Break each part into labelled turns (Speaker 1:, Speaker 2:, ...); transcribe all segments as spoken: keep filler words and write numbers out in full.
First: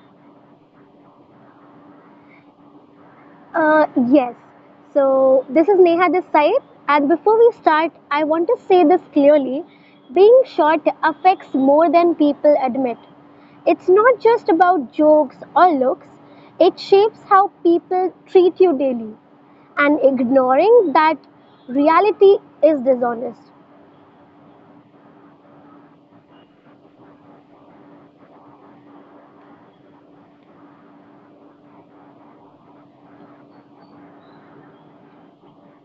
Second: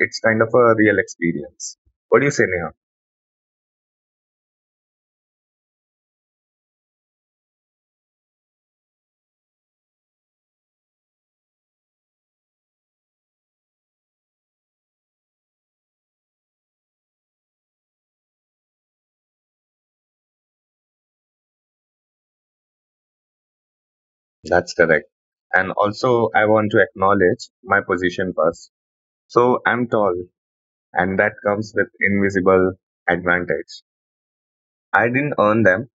Speaker 1: it's kind of a real experience. What do you say, Neha?
Speaker 2: Uh, yes. So this is Neha this side, and before we start, I want to say this clearly: being short affects more than people admit. It's not just about jokes or looks; it shapes how people treat you daily, and ignoring that reality is dishonest.
Speaker 1: That's correct. And also, I want to acknowledge my position first. So I'm tall, and that comes with invisible advantage. I didn't earn them.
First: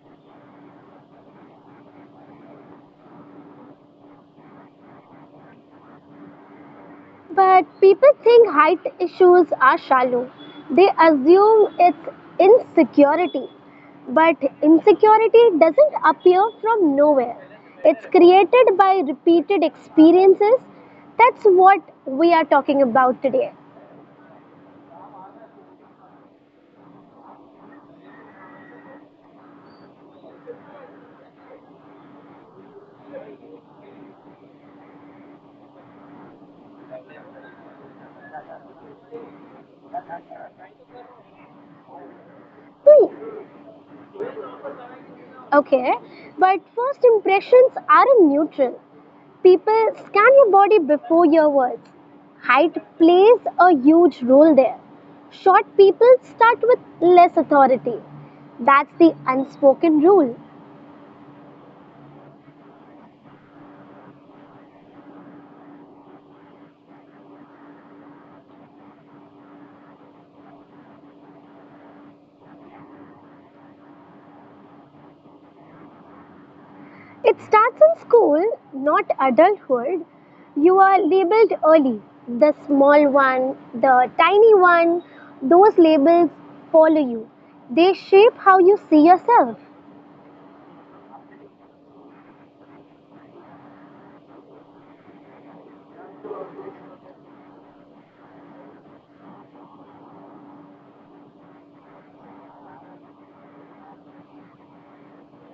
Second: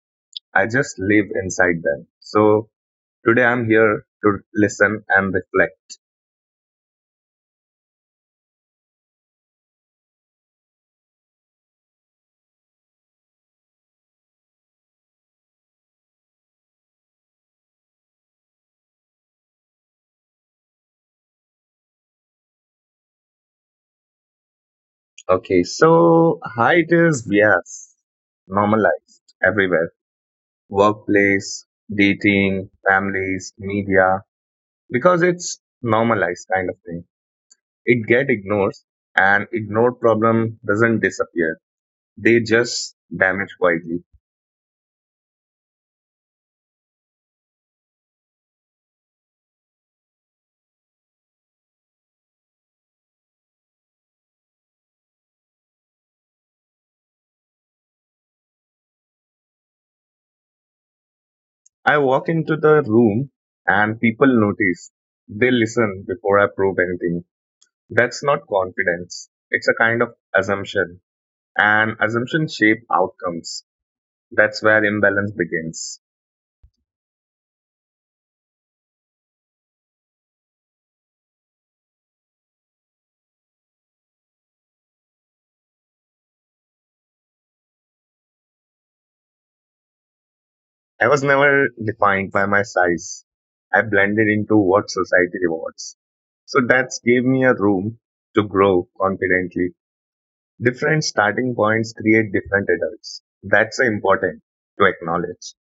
Speaker 1: I just live inside them. So today I'm here to listen and reflect.
Speaker 2: But people think height issues are shallow. They assume it's insecurity. But insecurity doesn't appear from nowhere. It's created by repeated experiences. That's what we are talking about today.
Speaker 1: Okay, so height is, yes, normalized everywhere. Workplace, dating, families, media, because it's normalized kind of thing. It get ignored and ignored problem doesn't disappear. They just
Speaker 2: Hmm,
Speaker 1: damage quietly.
Speaker 2: okay, but first impressions aren't neutral. People, scan your body before your words. Height plays a huge role there. Short people start with less authority. That's the unspoken rule.
Speaker 1: I walk into the room and people notice. They listen before I prove anything. That's not confidence. It's a kind of assumption, and assumptions shape outcomes. That's where imbalance begins.
Speaker 2: It starts in school, not adulthood. You are labeled early. The small one, the tiny one, those labels follow you. They shape how you see yourself.
Speaker 1: I was never defined by my size. I blended into what society rewards. So that gave me a room to grow confidently. Different starting points create different adults. That's important to acknowledge.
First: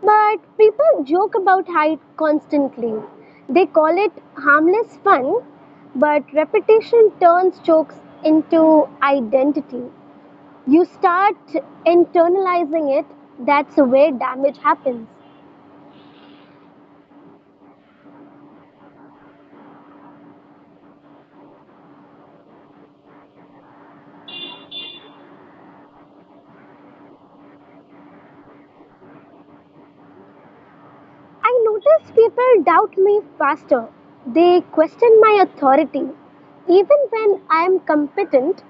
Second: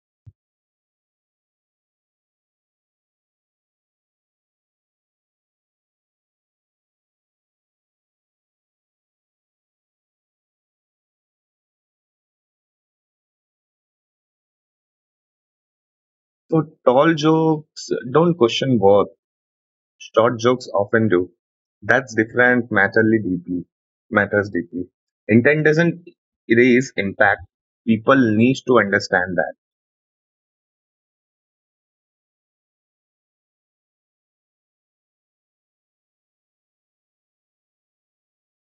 Speaker 2: But people joke about height constantly. They call it harmless fun, but repetition turns jokes into identity. You start internalizing it, that's where damage happens.
Speaker 1: So tall jokes don't question worth. Short jokes often do. That's different matterly deeply matters deeply. Intent doesn't erase impact. People need to understand that.
Speaker 2: I notice people doubt me faster. They question my authority. Even when I am competent,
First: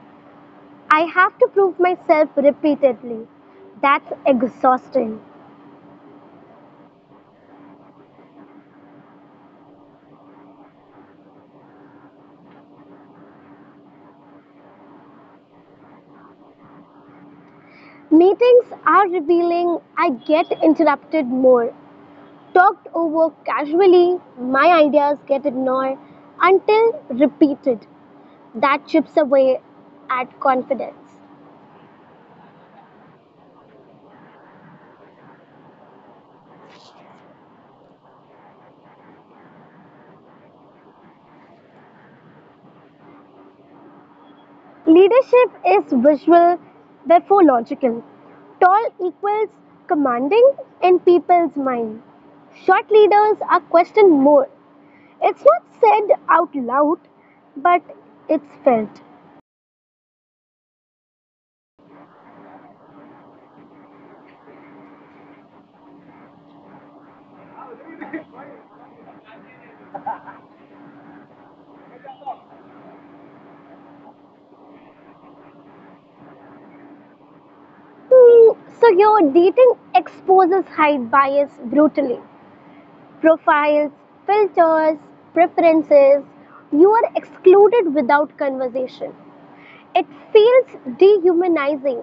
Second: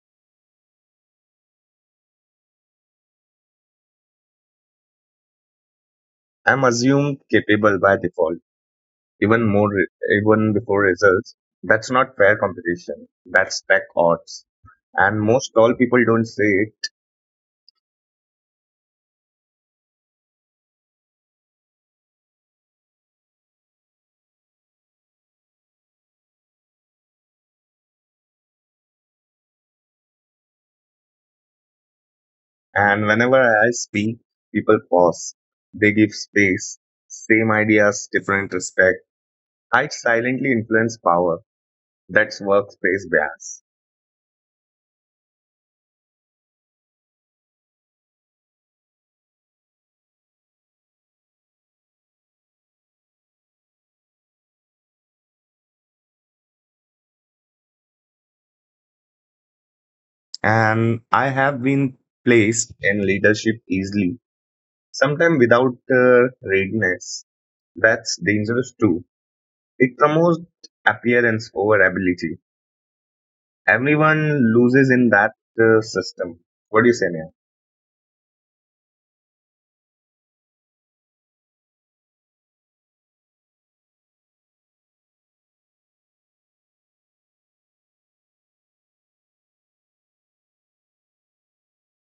Speaker 2: I have to prove myself repeatedly. That's exhausting.
Speaker 1: I'm assumed capable by default, even more even before results. That's not fair competition. That's tech odds. And most tall people don't say it.
Speaker 2: Meetings are revealing, I get interrupted more. Talked over casually, my ideas get ignored until repeated. That chips away at confidence.
Speaker 1: And whenever I speak, people pause. They give space. Same ideas, different respect. I silently influence power. That's workspace bias.
Speaker 2: Leadership is visual, therefore logical. Tall equals commanding in people's mind. Short leaders are questioned more. It's not said out loud, but it's felt.
Speaker 1: And I have been placed in leadership easily, sometimes without uh, readiness. That's dangerous too. It promotes appearance over ability. Everyone loses in that uh, system. What do you say, Nia?
Speaker 2: Hmm, so your dating exposes height bias brutally. Profiles, filters, preferences. You are excluded without conversation. It feels dehumanizing,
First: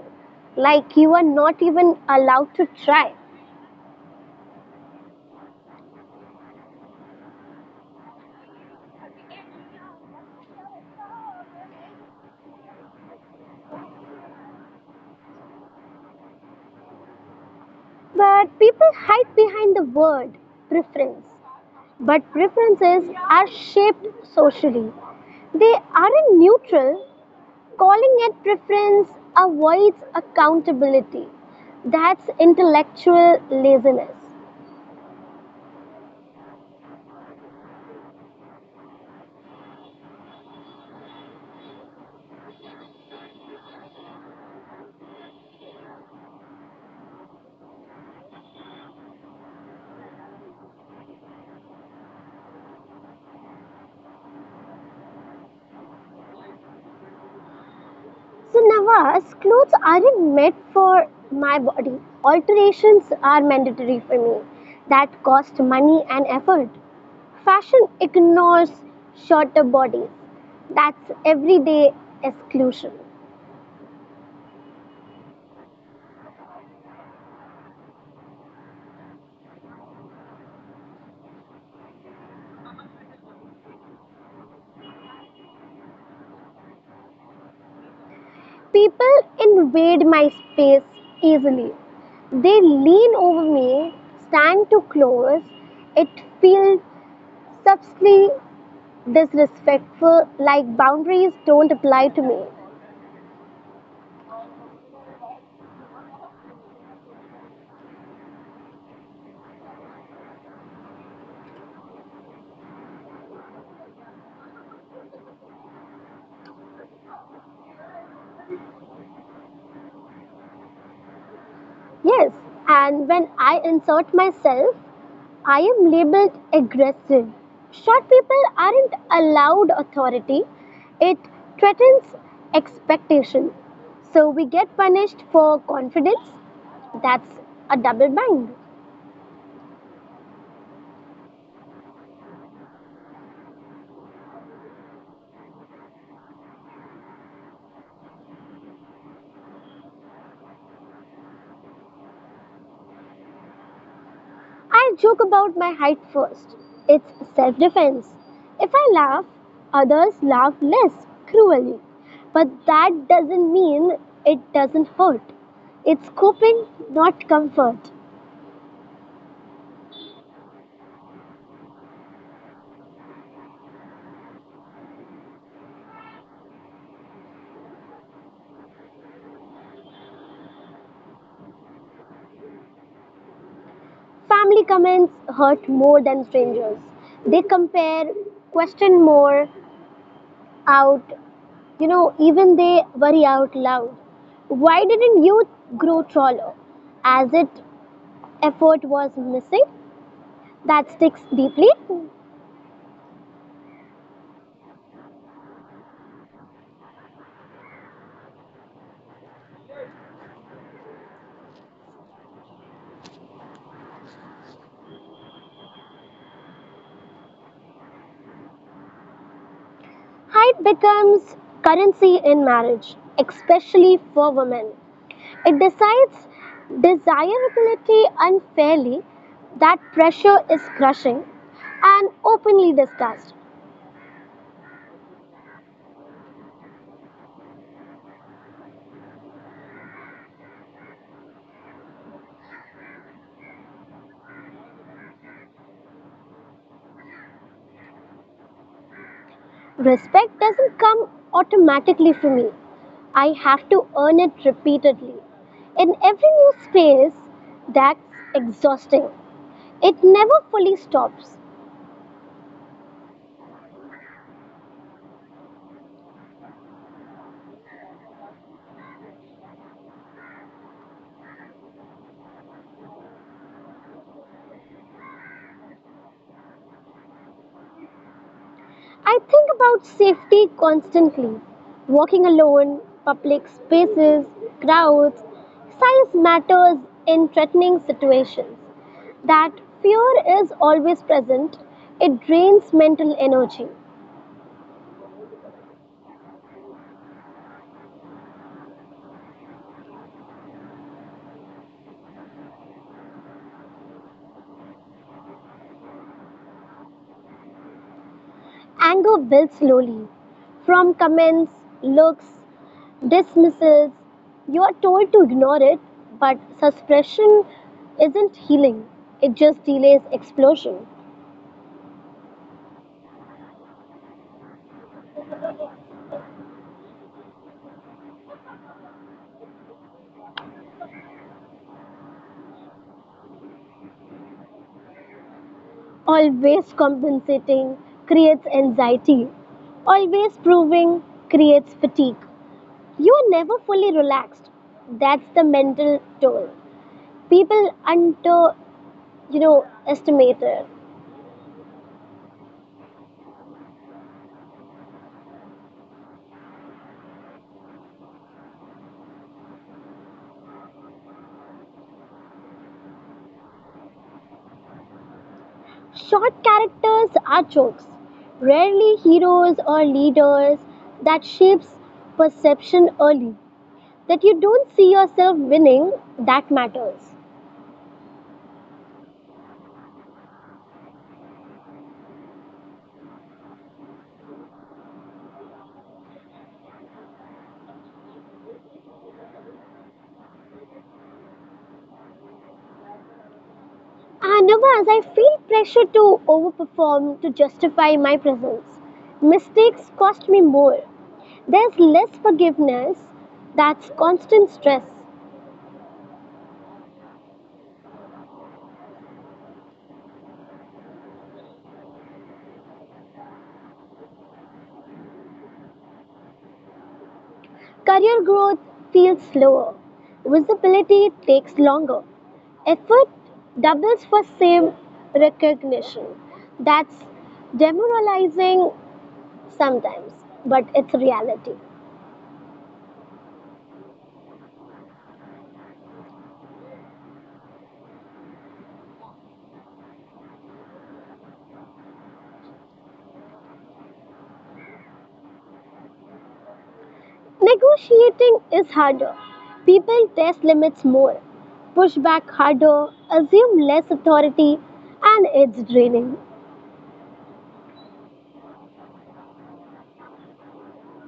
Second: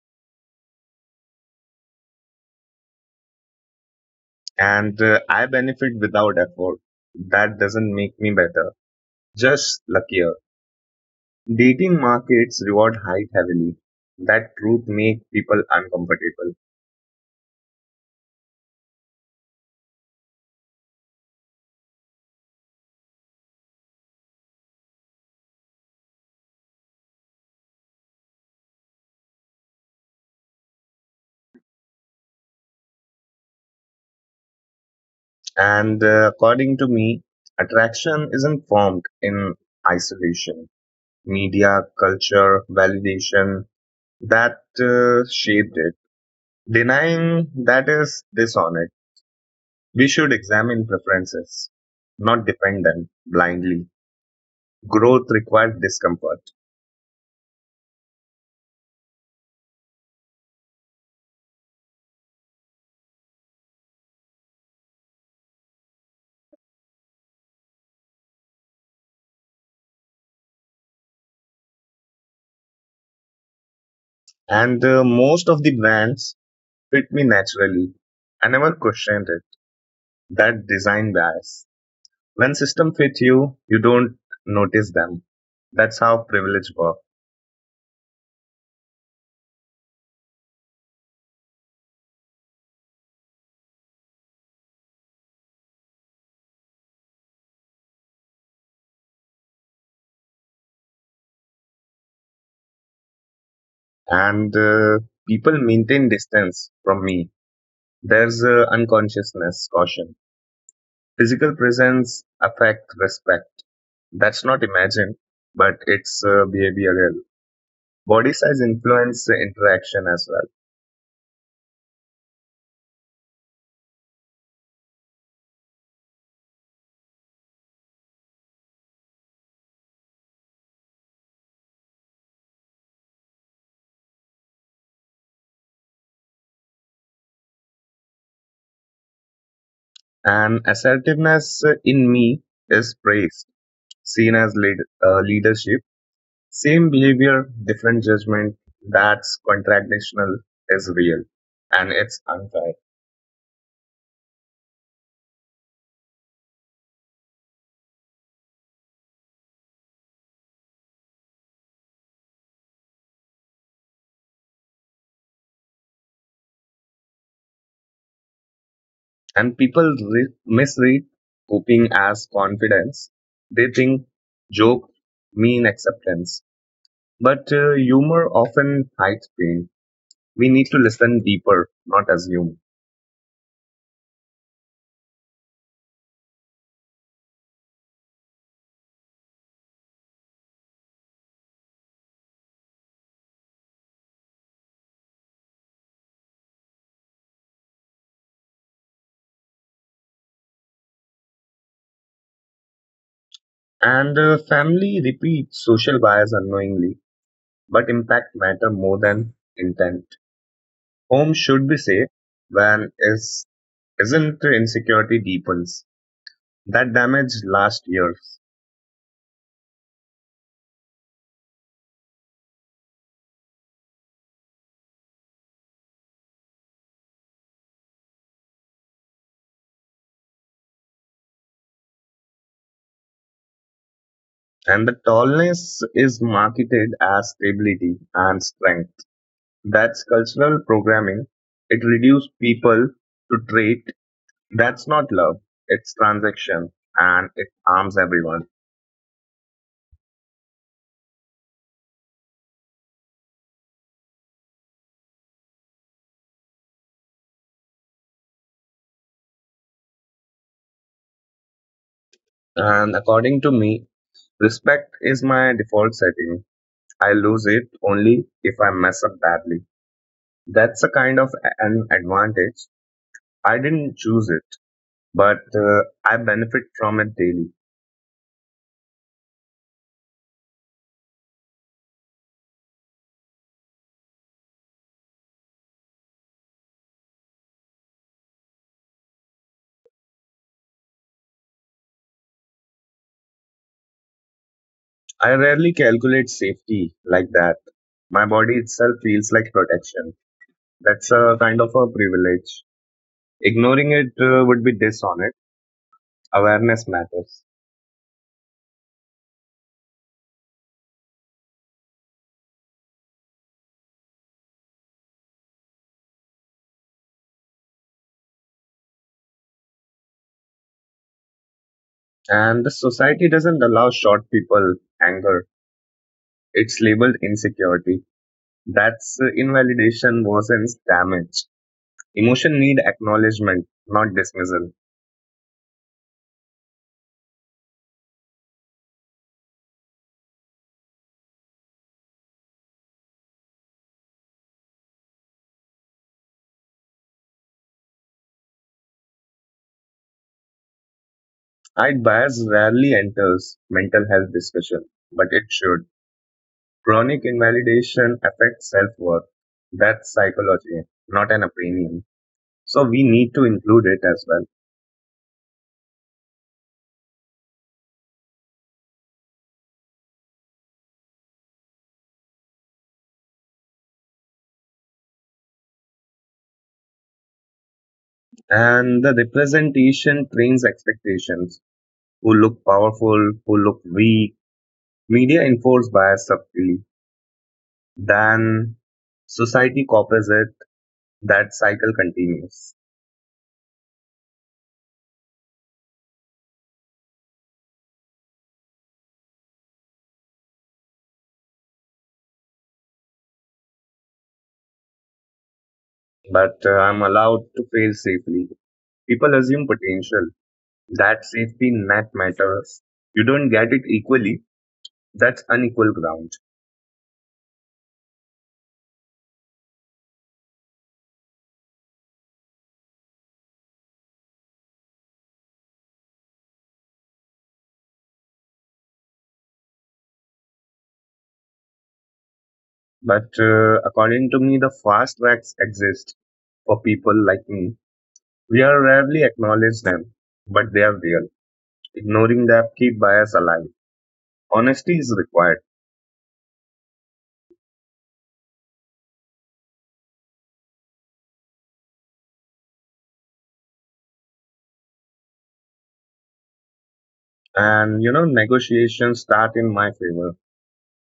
Speaker 2: like you are not even allowed to try.
Speaker 1: And uh, I benefit without effort. That doesn't make me better, just luckier. Dating markets reward height heavily. That truth makes people uncomfortable.
Speaker 2: But people hide behind the word preference. But preferences are shaped socially. They aren't neutral. Calling it preference avoids accountability. That's intellectual laziness.
Speaker 1: And uh, According to me, attraction isn't formed in isolation. Media, culture, validation that uh, shaped it. Denying that is dishonest. We should examine preferences, not depend them blindly. Growth requires discomfort.
Speaker 2: So, Nawaz, clothes aren't made for my body. Alterations are mandatory for me. That cost money and effort. Fashion ignores shorter bodies. That's everyday exclusion.
Speaker 1: And uh, Most of the brands fit me naturally. I never questioned it. That design bias. When system fit you, you don't notice them. That's how privilege works.
Speaker 2: People invade my space easily. They lean over me, stand too close. It feels subtly disrespectful, like boundaries don't apply to me.
Speaker 1: And uh, People maintain distance from me. There's uh, unconsciousness caution. Physical presence affect respect. That's not imagined, but it's uh, behavioral. Body size influence uh, interaction as well.
Speaker 2: Yes, and when I insert myself, I am labeled aggressive. Short people aren't allowed authority, it threatens expectation. So we get punished for confidence. That's a double bind.
Speaker 1: And assertiveness uh, in me is praised, seen as lead, uh, leadership. Same behavior, different judgment. That's contradictional is real, and it's unfair.
Speaker 2: I'll joke about my height first. It's self defense. If I laugh, others laugh less cruelly. But that doesn't mean it doesn't hurt. It's coping, not comfort.
Speaker 1: And people re- misread coping as confidence. They think joke mean acceptance. But uh, humor often hides pain. We need to listen deeper, not assume.
Speaker 2: Family comments hurt more than strangers. They compare, question more, out, you know, even they worry out loud. Why didn't you grow taller? As if effort was missing, that sticks deeply.
Speaker 1: And uh, Family repeats social bias unknowingly, but impact matter more than intent. Home should be safe when is isn't insecurity deepens. That damage lasts years.
Speaker 2: Height becomes currency in marriage, especially for women. It decides desirability unfairly, that pressure is crushing and openly discussed.
Speaker 1: And the tallness is marketed as stability and strength. That's cultural programming. It reduces people to trait that's not love, it's transaction, and it harms everyone.
Speaker 2: Respect doesn't come automatically for me. I have to earn it repeatedly. In every new space, that's exhausting. It never fully stops.
Speaker 1: And according to me, respect is my default setting. I lose it only if I mess up badly. That's a kind of a- an advantage. I didn't choose it, but uh, I benefit from it daily.
Speaker 2: I think about safety constantly. Walking alone, public spaces, crowds, size matters in threatening situations. That fear is always present. It drains mental energy.
Speaker 1: I rarely calculate safety like that. My body itself feels like protection. That's a kind of a privilege. Ignoring it uh, would be dishonest. Awareness matters.
Speaker 2: Anger builds slowly. From comments, looks, dismissals, you are told to ignore it, but suppression isn't healing. It just delays explosion.
Speaker 1: And the society doesn't allow short people anger. It's labeled insecurity. That's uh, invalidation worsens damage. Emotion need acknowledgement, not dismissal.
Speaker 2: Always compensating creates anxiety. Always proving creates fatigue. You are never fully relaxed. That's the mental toll. People under, you know, estimate it.
Speaker 1: I'd bias rarely enters mental health discussion, but it should. Chronic invalidation affects self-worth. That's psychology, not an opinion. So we need to include it as well.
Speaker 2: Short characters are jokes, rarely heroes or leaders. That shapes perception early. That you don't see yourself winning, that matters.
Speaker 1: And the representation trains expectations who look powerful, who look weak. Media enforce bias subtly. Then society copies it. That cycle continues.
Speaker 2: And as I feel pressure to overperform to justify my presence. Mistakes cost me more. There's less forgiveness, that's constant stress.
Speaker 1: But uh, I'm allowed to fail safely. People assume potential. That safety net matters. You don't get it equally. That's unequal ground.
Speaker 2: Career growth feels slower. Visibility takes longer. Effort doubles for same recognition. That's demoralizing sometimes, but it's reality.
Speaker 1: But uh, according to me, the fast tracks exist for people like me. We are rarely acknowledge them, but they are real. Ignoring them keep bias alive. Honesty is required.
Speaker 2: Negotiating is harder. People test limits more, push back harder, assume less authority, and it's draining.
Speaker 1: And you know negotiations start in my favor,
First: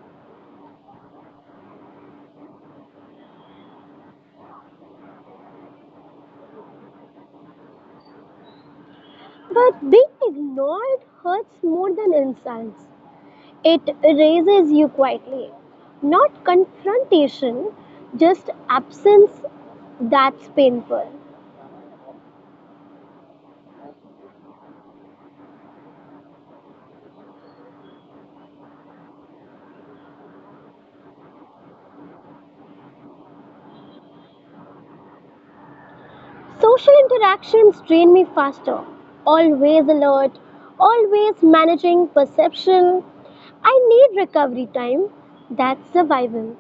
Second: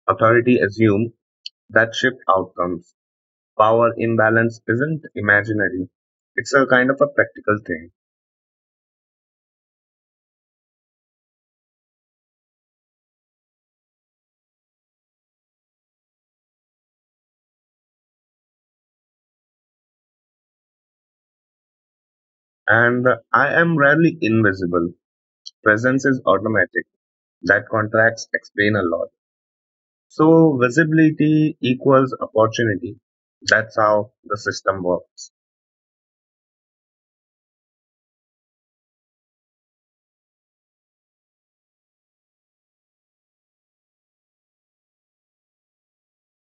Speaker 1: authority assume, that shift outcomes, power imbalance isn't imaginary, it's a kind of a practical thing.
Speaker 2: But being ignored hurts more than insults. It erases you quietly. Not confrontation, just absence that's painful.
Speaker 1: And I am rarely invisible, presence is automatic, that contracts explain a lot. So visibility equals opportunity. That's how the system works.
Speaker 2: Social interactions drain me faster. Always alert, always managing perception. I need recovery time. That's survival.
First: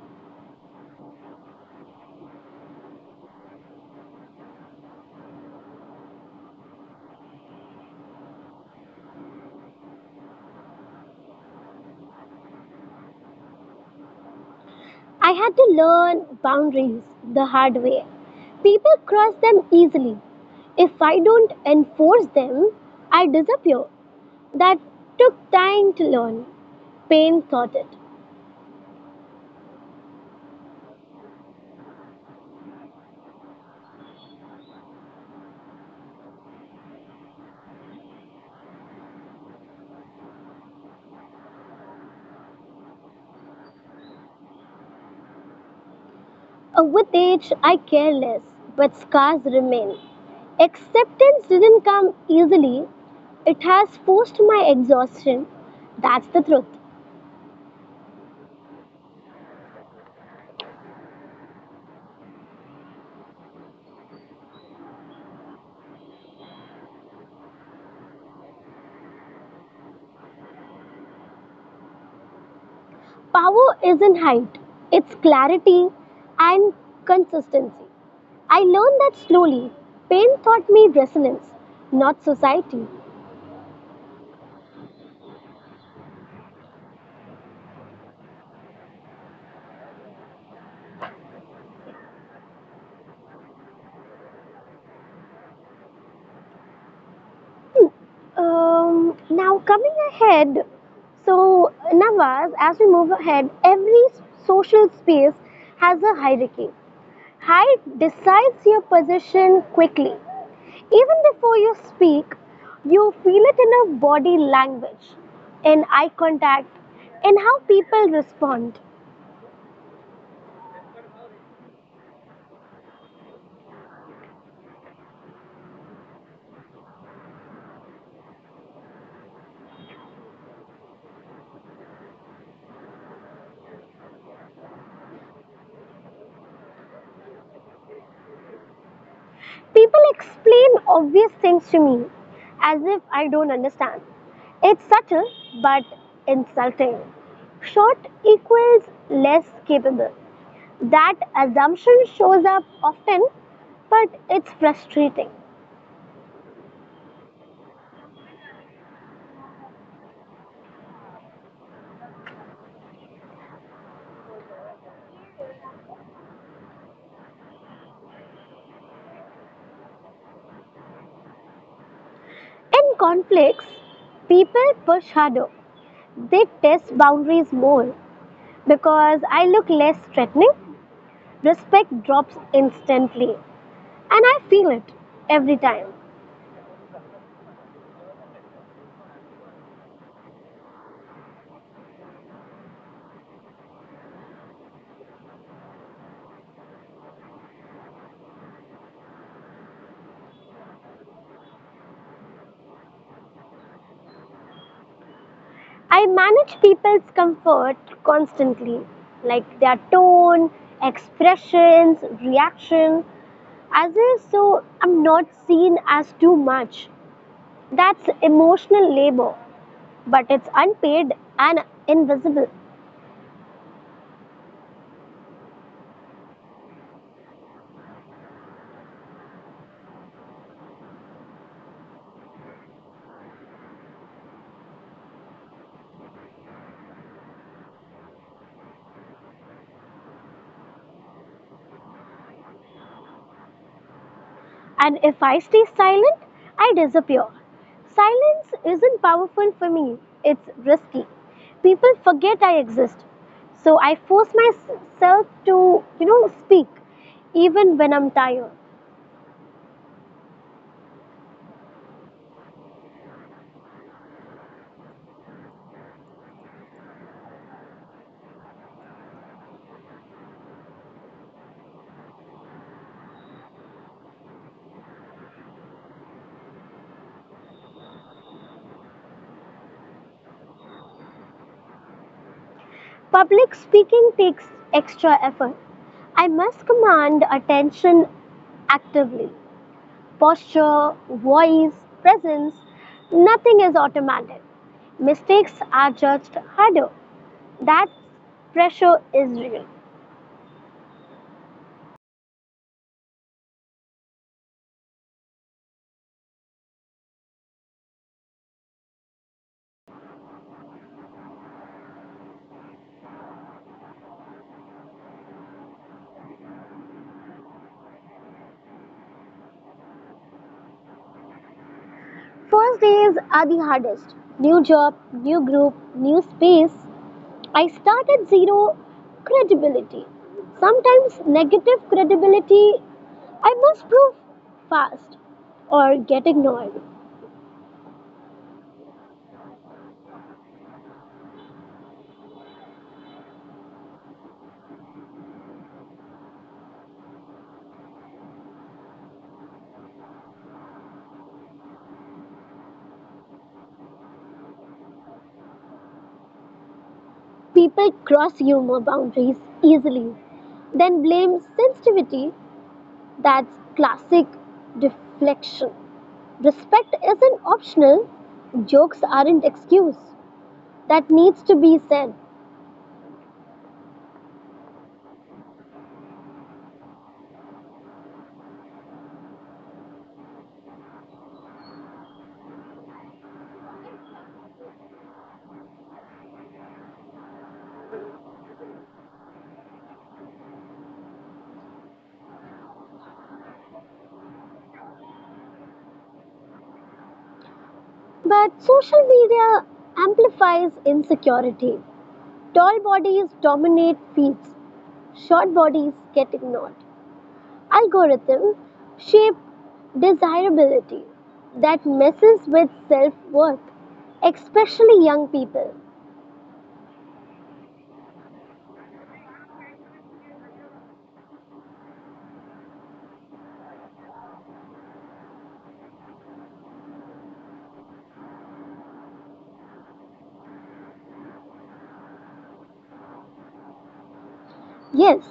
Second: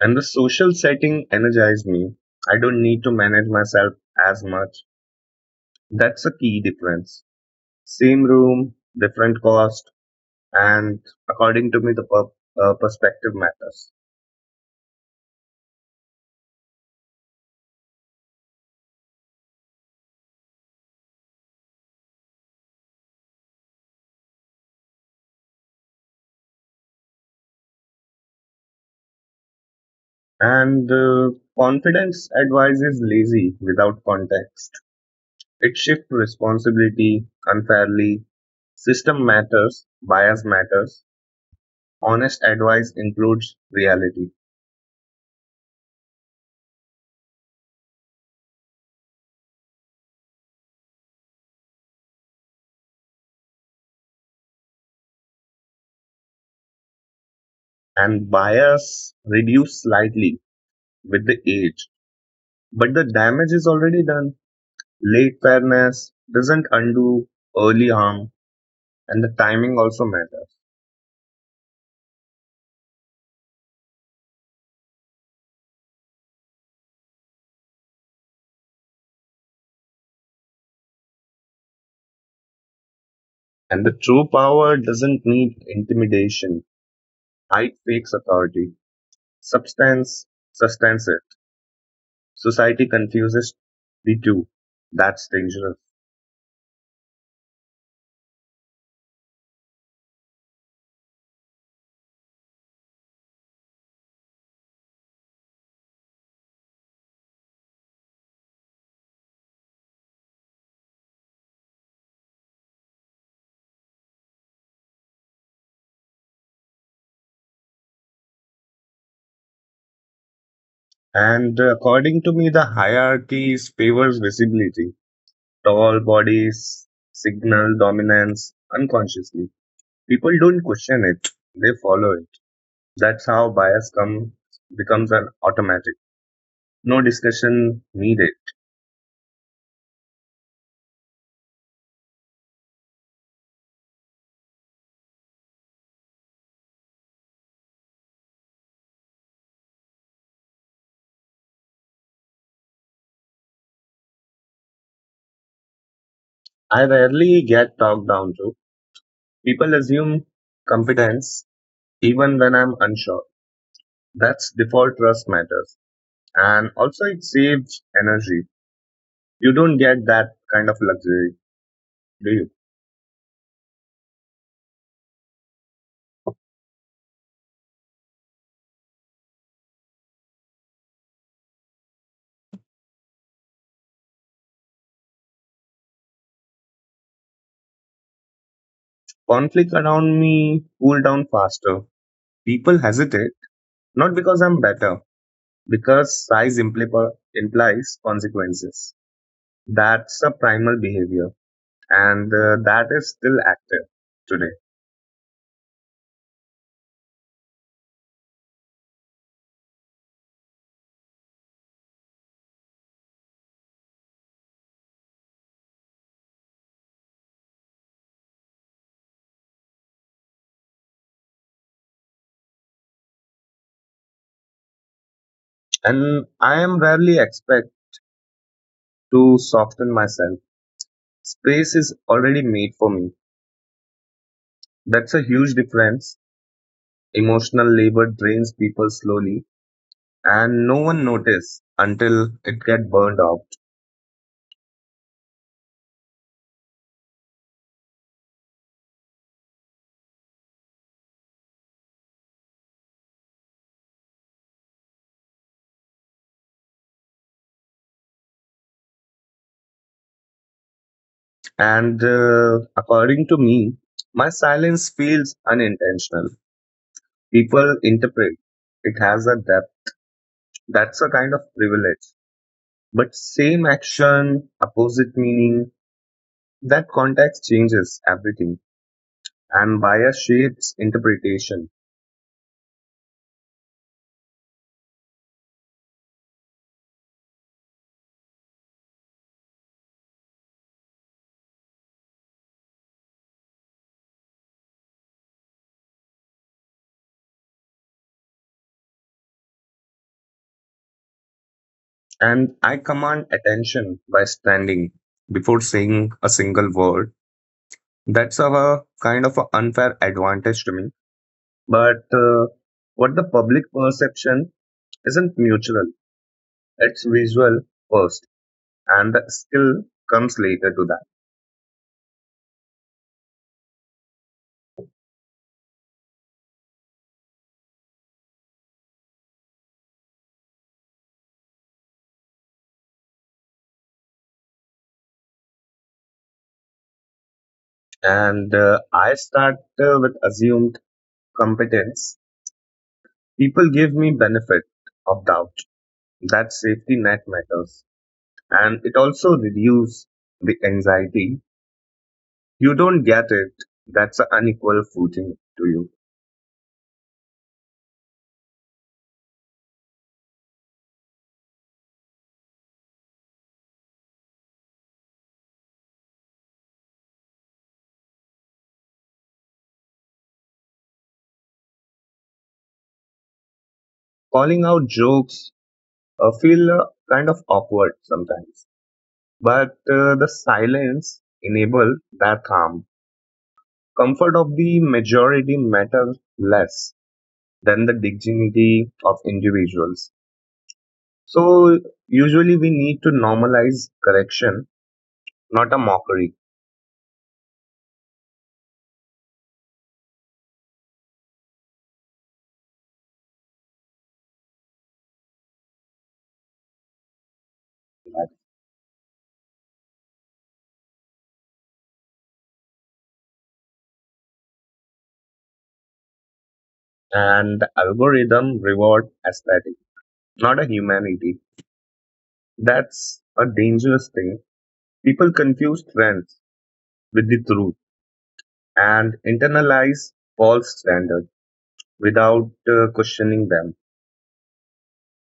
Speaker 1: And the social setting energizes me. I don't need to manage myself as much. That's a key difference. Same room, different cost, and according to me, the per- uh, perspective matters.
Speaker 2: I had to learn boundaries the hard way. People cross them easily. If I don't enforce them, I disappear. That took time to learn. Pain taught it.
Speaker 1: And uh, Confidence advice is lazy without context. It shifts responsibility unfairly. System matters, bias matters. Honest advice includes reality,
Speaker 2: Uh, with age, I care less, but scars remain. Acceptance didn't come easily, it has forced my exhaustion. That's the truth.
Speaker 1: and bias reduce slightly with the age, but the damage is already done. Late fairness doesn't undo early harm, and the timing also matters.
Speaker 2: Power isn't height, it's clarity and consistency. I learned that slowly. Pain taught me resilience, not society.
Speaker 1: And the true power doesn't need intimidation, height fakes authority, substance sustains it. Society confuses the two. That's dangerous.
Speaker 2: Um, now, coming ahead, so Navas, as we move ahead, every social space has a hierarchy. Height decides your position quickly. Even before you speak, you feel it in your body language, in eye contact, in how people respond.
Speaker 1: And uh, According to me, the hierarchy is- favors visibility. Tall bodies signal dominance unconsciously. People don't question it; they follow it. That's how bias come becomes an automatic. No discussion needed.
Speaker 2: People explain obvious things to me as if I don't understand. It's subtle but insulting. Short equals less capable. That assumption shows up often, but it's frustrating.
Speaker 1: I rarely get talked down to. People assume competence even when I'm unsure. That's default trust matters. And also it saves energy. You don't get that kind of luxury, do you?
Speaker 2: In conflicts, people push harder. They test boundaries more because I look less threatening. Respect drops instantly, and I feel it every time.
Speaker 1: Conflict around me cool down faster. People hesitate, not because I'm better, because size impli- implies consequences. That's a primal behavior. And uh, That is still active today.
Speaker 2: I manage people's comfort constantly, like their tone, expressions, reaction, as if so I'm not seen as too much. That's emotional labor, but it's unpaid and invisible.
Speaker 1: And I am rarely expect to soften myself. Space is already made for me. That's a huge difference. Emotional labor drains people slowly, and no one notice until it get burned out.
Speaker 2: And if I stay silent, I disappear. Silence isn't powerful for me, it's risky. People forget I exist. So I force myself to, you know, speak even when I'm tired.
Speaker 1: And uh, According to me, my silence feels unintentional. People interpret it has a depth. That's a kind of privilege. But same action, opposite meaning, that context changes everything and bias shapes interpretation.
Speaker 2: Public speaking takes extra effort. I must command attention actively. Posture, voice, presence, nothing is automatic. Mistakes are judged harder. That pressure is real.
Speaker 1: And I command attention by standing before saying a single word. That's a kind of a unfair advantage to me. But uh, what the public perception isn't mutual, it's visual first, and the skill comes later to that.
Speaker 2: First days are the hardest. New job, new group, new space. I start at zero credibility. Sometimes negative credibility. I must prove fast or get ignored.
Speaker 1: And uh, I start uh, with assumed competence. People give me benefit of doubt. That safety net matters, and it also reduces the anxiety. You don't get it. That's an unequal footing to you.
Speaker 2: People cross humor boundaries easily, then blame sensitivity. That's classic deflection. Respect isn't optional, jokes aren't excuse. That needs to be said.
Speaker 1: Calling out jokes uh, feel uh, kind of awkward sometimes, but uh, the silence enable that harm. Comfort of the majority matters less than the dignity of individuals. So usually we need to normalize correction, not a mockery.
Speaker 2: But social media amplifies insecurity. Tall bodies dominate feeds, short bodies get ignored. Algorithms shape desirability that messes with self worth, especially young people.
Speaker 1: And the algorithm reward aesthetic, not a humanity. That's a dangerous thing. People confuse trends with the truth and internalize false standards without uh, questioning them.
Speaker 2: Yes,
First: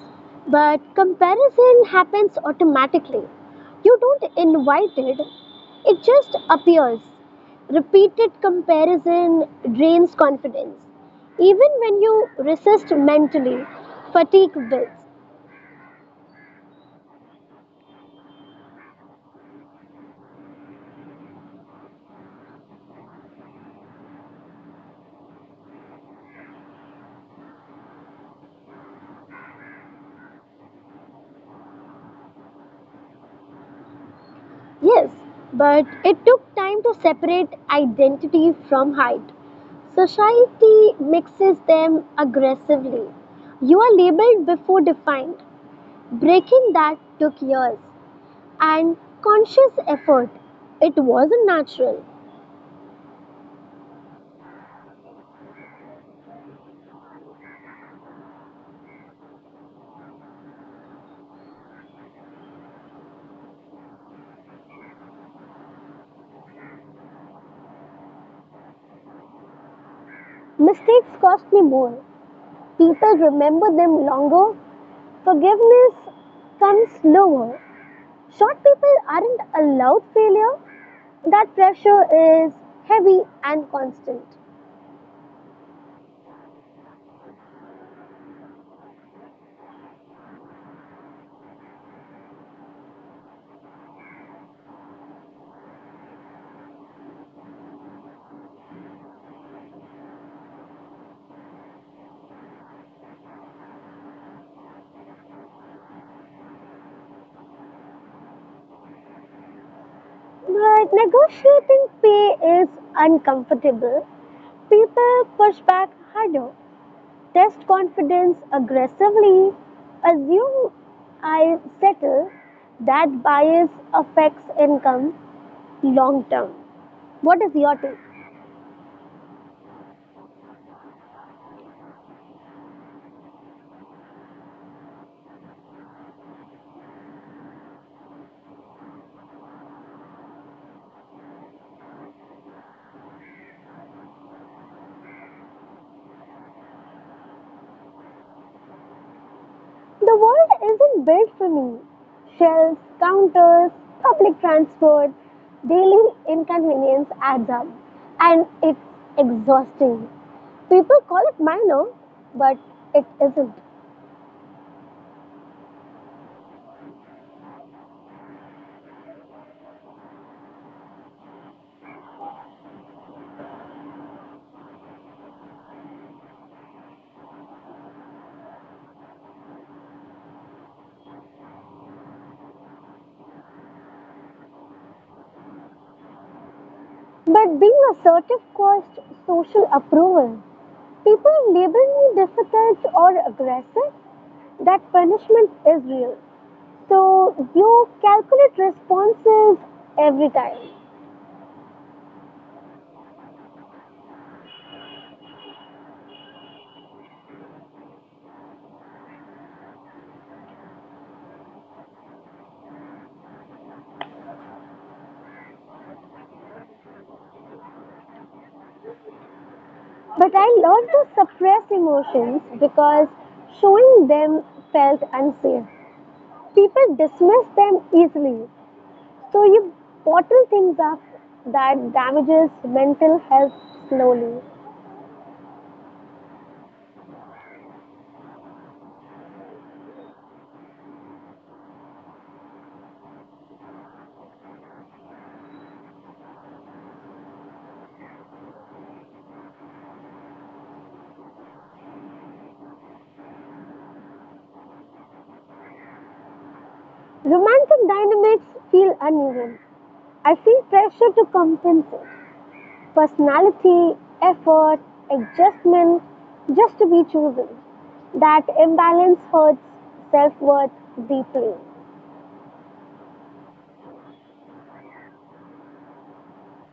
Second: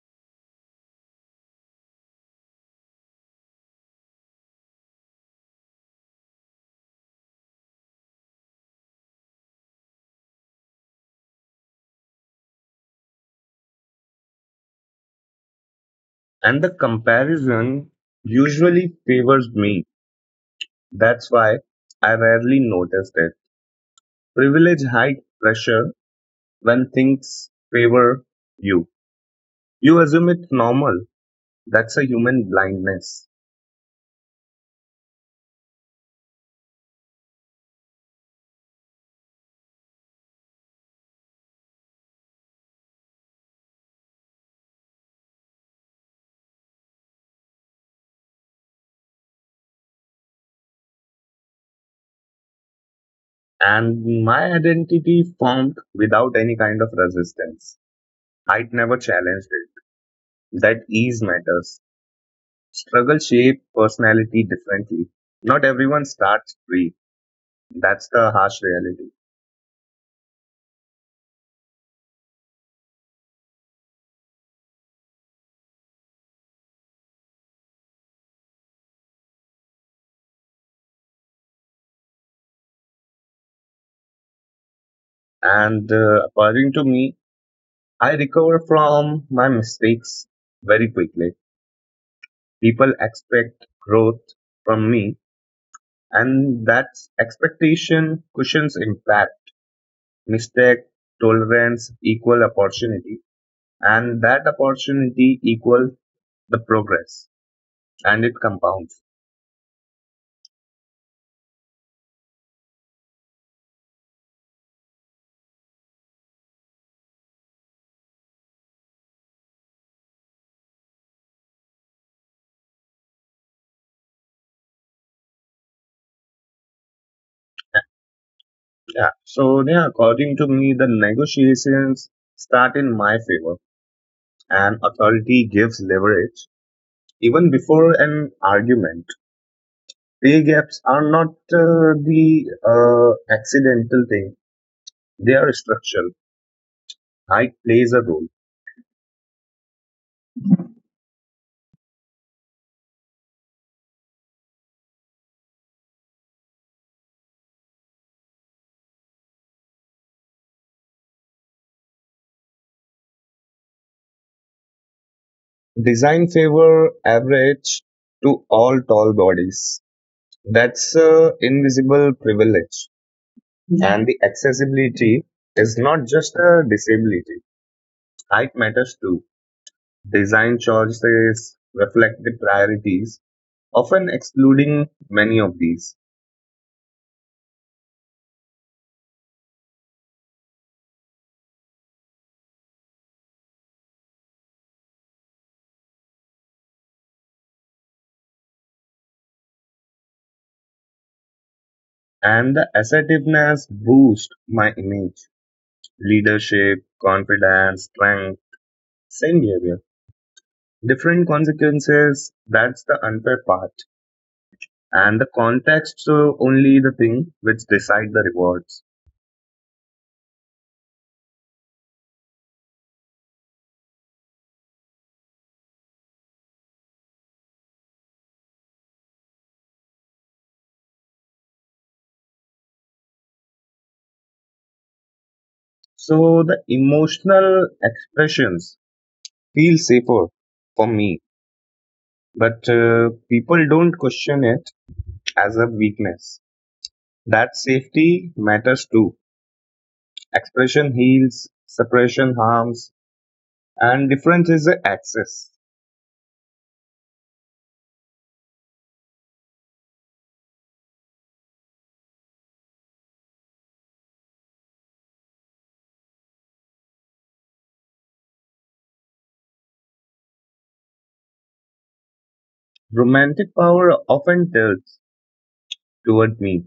Speaker 2: but comparison happens automatically. You don't invite it, it just appears. Repeated comparison drains confidence. Even when you resist mentally, fatigue builds.
Speaker 1: And the comparison usually favors me. That's why I rarely noticed it. Privilege hides pressure when things favor you. You assume it's normal. That's a human blindness.
Speaker 2: Yes, but it took time to separate identity from height. Society mixes them aggressively. You are labeled before defined. Breaking that took years and conscious effort. It wasn't natural.
Speaker 1: And my identity formed without any kind of resistance. I'd never challenged it. That ease matters. Struggle shape personality differently. Not everyone starts free. That's the harsh reality.
Speaker 2: Mistakes cost me more. People remember them longer. Forgiveness comes slower. Short people aren't allowed failure. That pressure is heavy and constant.
Speaker 1: And uh, According to me, I recover from my mistakes very quickly. People expect growth from me, and that expectation cushions impact. Mistake, tolerance equal opportunity, and that opportunity equal the progress, and it compounds.
Speaker 2: But negotiating pay is uncomfortable. People push back harder. Test confidence aggressively, assume I settle, that bias affects income long term. What is your take?
Speaker 1: Yeah. So yeah, according to me, the negotiations start in my favor, and authority gives leverage even before an argument. Pay gaps are not uh, the uh, accidental thing, they are structural. Height plays a role.
Speaker 2: The world isn't built for me. Shelves, counters, public transport, daily inconvenience adds up, and it's exhausting. People call it minor, but it isn't.
Speaker 1: Design favor average to all tall bodies. That's uh, invisible privilege. Yeah. And the accessibility is not just a disability. Height matters too. Design choices reflect the priorities, often excluding many of these.
Speaker 2: But being assertive costs social approval. People label me difficult or aggressive. That punishment is real. So you calculate responses every time.
Speaker 1: And the assertiveness boosts my image: leadership, confidence, strength, same behavior. Different consequences, that's the unfair part. And the context so only the thing which decide the rewards.
Speaker 2: But I learned to suppress emotions because showing them felt unsafe. People dismiss them easily. So you bottle things up that damages mental health slowly.
Speaker 1: So the emotional expressions feel safer for me, but uh, people don't question it as a weakness. That safety matters too. Expression heals, suppression harms, and difference is the access.
Speaker 2: Romantic dynamics feel uneven. I feel pressure to compensate. Personality, effort, adjustment just to be chosen. That imbalance hurts self worth deeply.
Speaker 1: Romantic power often tilts toward me.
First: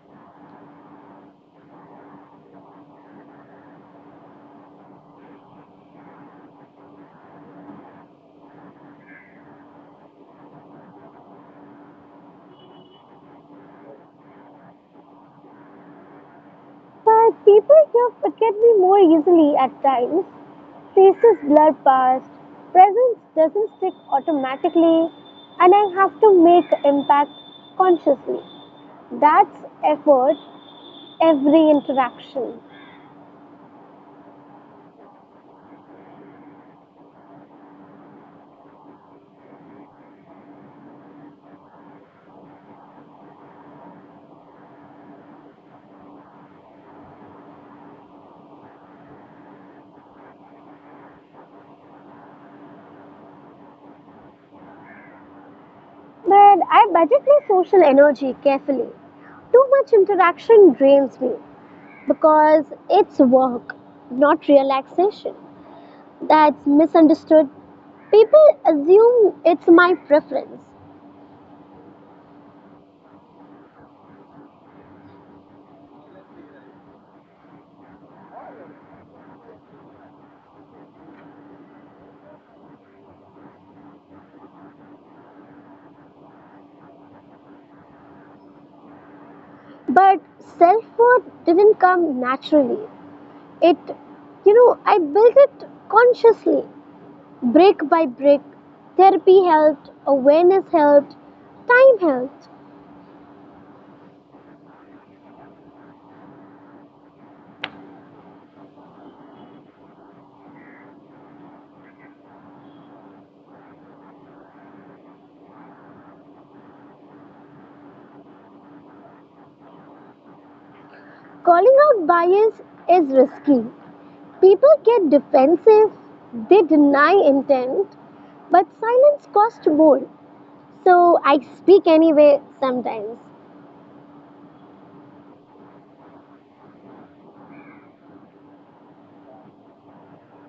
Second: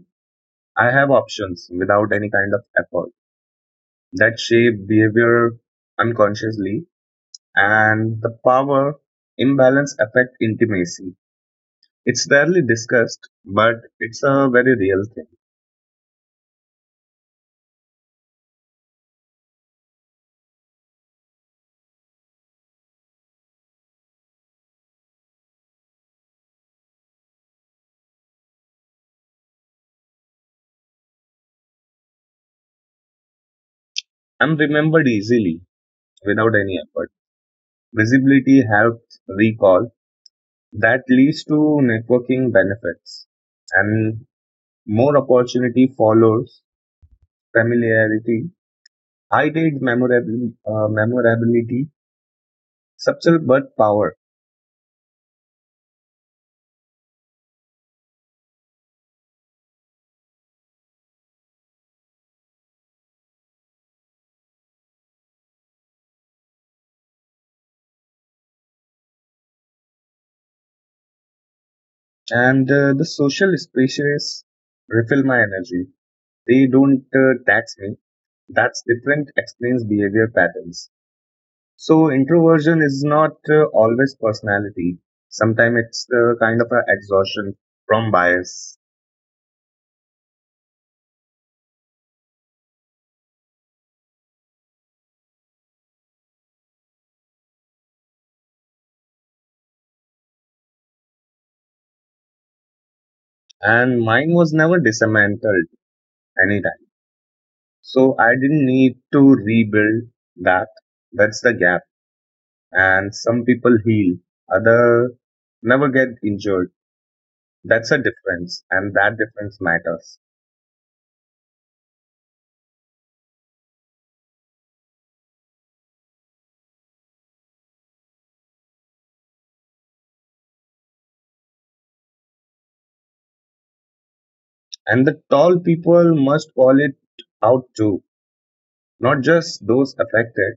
Speaker 1: I have options without any kind of effort, that shape behavior unconsciously, and the power imbalance affect intimacy. It's rarely discussed, but it's a very real thing.
Speaker 2: But people here forget me more easily at times. Faces blur past, presence doesn't stick automatically, and I have to make impact consciously. That's effort, every interaction.
Speaker 1: I'm remembered easily without any effort. Visibility helps recall, that leads to networking benefits, and more opportunity follows familiarity. High date memorability, uh, memorability subtle but power.
Speaker 2: But I budget my social energy carefully. Too much interaction drains me. Because it's work, not relaxation. That's misunderstood. People assume it's my preference,
Speaker 1: And uh, The social spaces refill my energy. They don't uh, tax me. That's different explains behavior patterns. So introversion is not uh, always personality. Sometimes it's uh, kind of a exhaustion from bias.
Speaker 2: but self worth didn't come naturally. It, you know, I built it consciously, brick by brick. Therapy helped, awareness helped, time helped.
Speaker 1: And mine was never dismantled anytime. So I didn't need to rebuild that. That's the gap. And some people heal, other never get injured. That's a difference, and that difference matters.
Speaker 2: Calling out bias is risky. People get defensive, they deny intent, but silence costs more. So I speak anyway sometimes.
Speaker 1: And the tall people must call it out too, not just those affected.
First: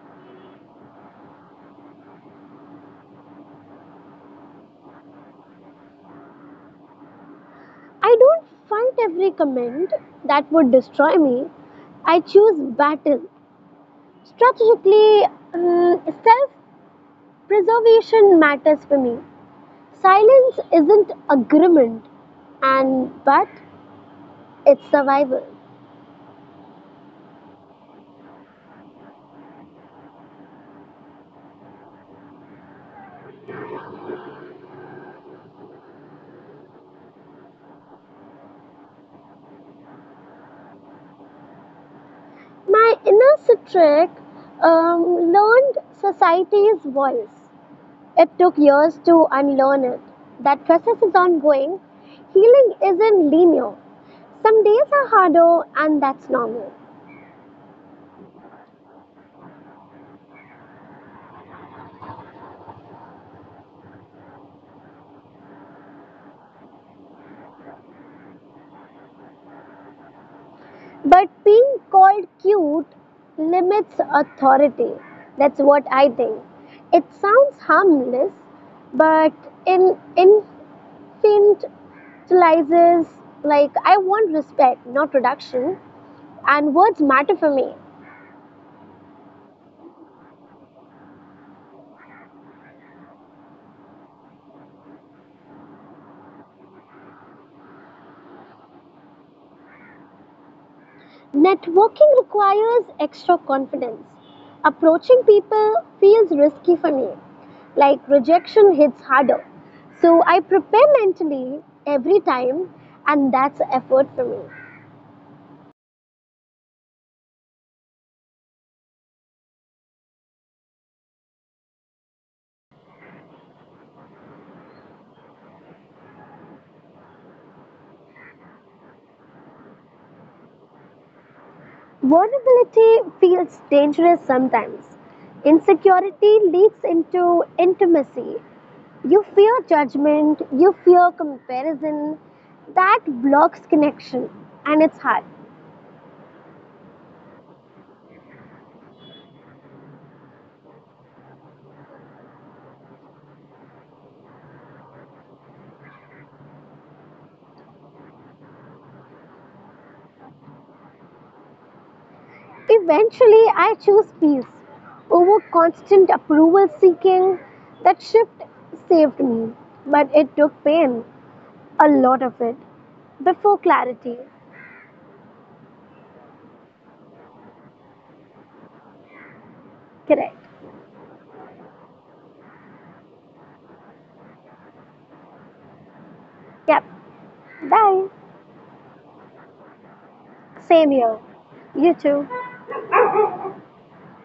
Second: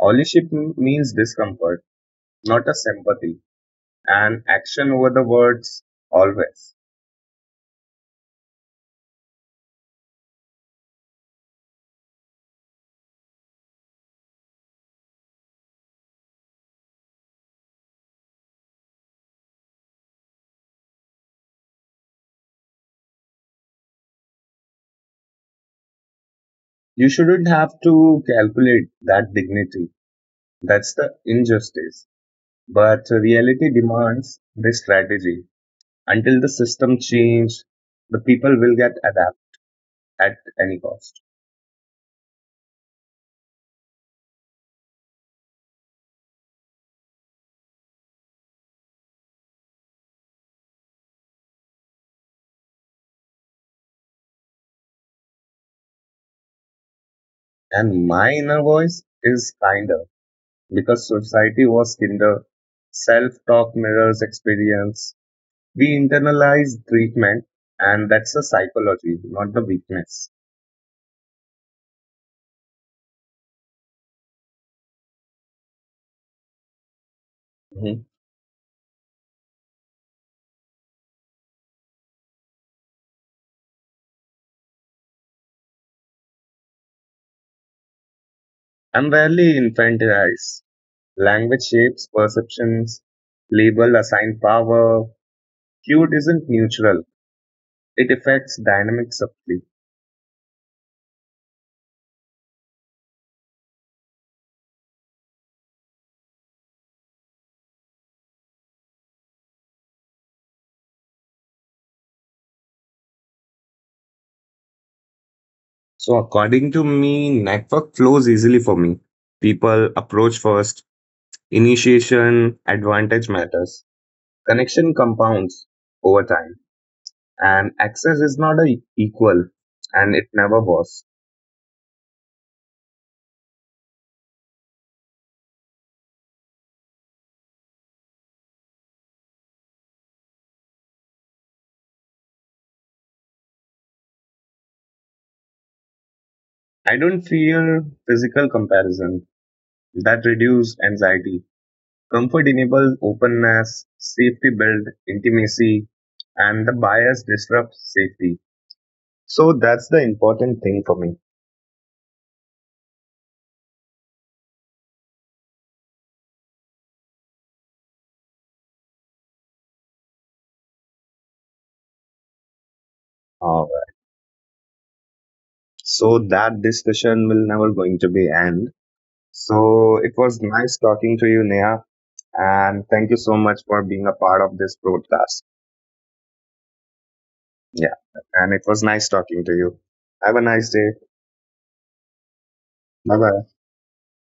Speaker 1: Ownership m- means discomfort, not a sympathy, and action over the words always.
Speaker 2: I don't fight every comment that would destroy me. I choose battle. Strategically, um, self preservation matters for me. Silence isn't agreement, and but it's survival.
Speaker 1: You shouldn't have to calculate that dignity. That's the injustice. But reality demands this strategy. Until the system change, the people will get adapt at any cost.
Speaker 2: My inner citric um, learned society's voice. It took years to unlearn it. That process is ongoing. Healing isn't linear. Some days are harder, and that's normal.
Speaker 1: And my inner voice is kinder because society was kinder, self-talk mirrors experience. We internalize treatment, and that's a psychology, not the weakness.
Speaker 2: But being called cute limits authority. That's what I think.
Speaker 1: Mhm.
Speaker 2: It sounds harmless, but in infantilizes like I want respect, not reduction. And words matter for me.
Speaker 1: I'm rarely infantilized. Language shapes perceptions, label assigned power. Cute isn't neutral. It affects dynamics subtly.
Speaker 2: Networking requires extra confidence. Approaching people feels risky for me, like rejection hits harder. So I prepare mentally every time, and that's an effort for me.
Speaker 1: So according to me, network flows easily for me. People approach first. Initiation, advantage matters. Connection compounds over time. And access is not a equal, and it never was.
Speaker 2: Vulnerability feels dangerous sometimes. Insecurity leaks into intimacy. You fear judgment, you fear comparison. That blocks connection, and it's hard.
Speaker 1: I don't fear physical comparison, that reduce anxiety. Comfort enables openness, safety builds intimacy, and the bias disrupts safety. So that's the important thing for me.
Speaker 2: Eventually, I chose peace over constant approval seeking. That shift saved me, but it took pain, a lot of it, before
Speaker 1: uh,
Speaker 2: clarity.
Speaker 1: so that discussion will never going to be end. So it
Speaker 2: Correct.
Speaker 1: was nice talking to you, Neha, and thank you so much for being a part of this broadcast.
Speaker 2: Yep.
Speaker 1: Yeah.
Speaker 2: Bye.
Speaker 1: And it was nice talking to you. Have a nice
Speaker 2: Same
Speaker 1: day.
Speaker 2: here. You too.
Speaker 1: Bye bye.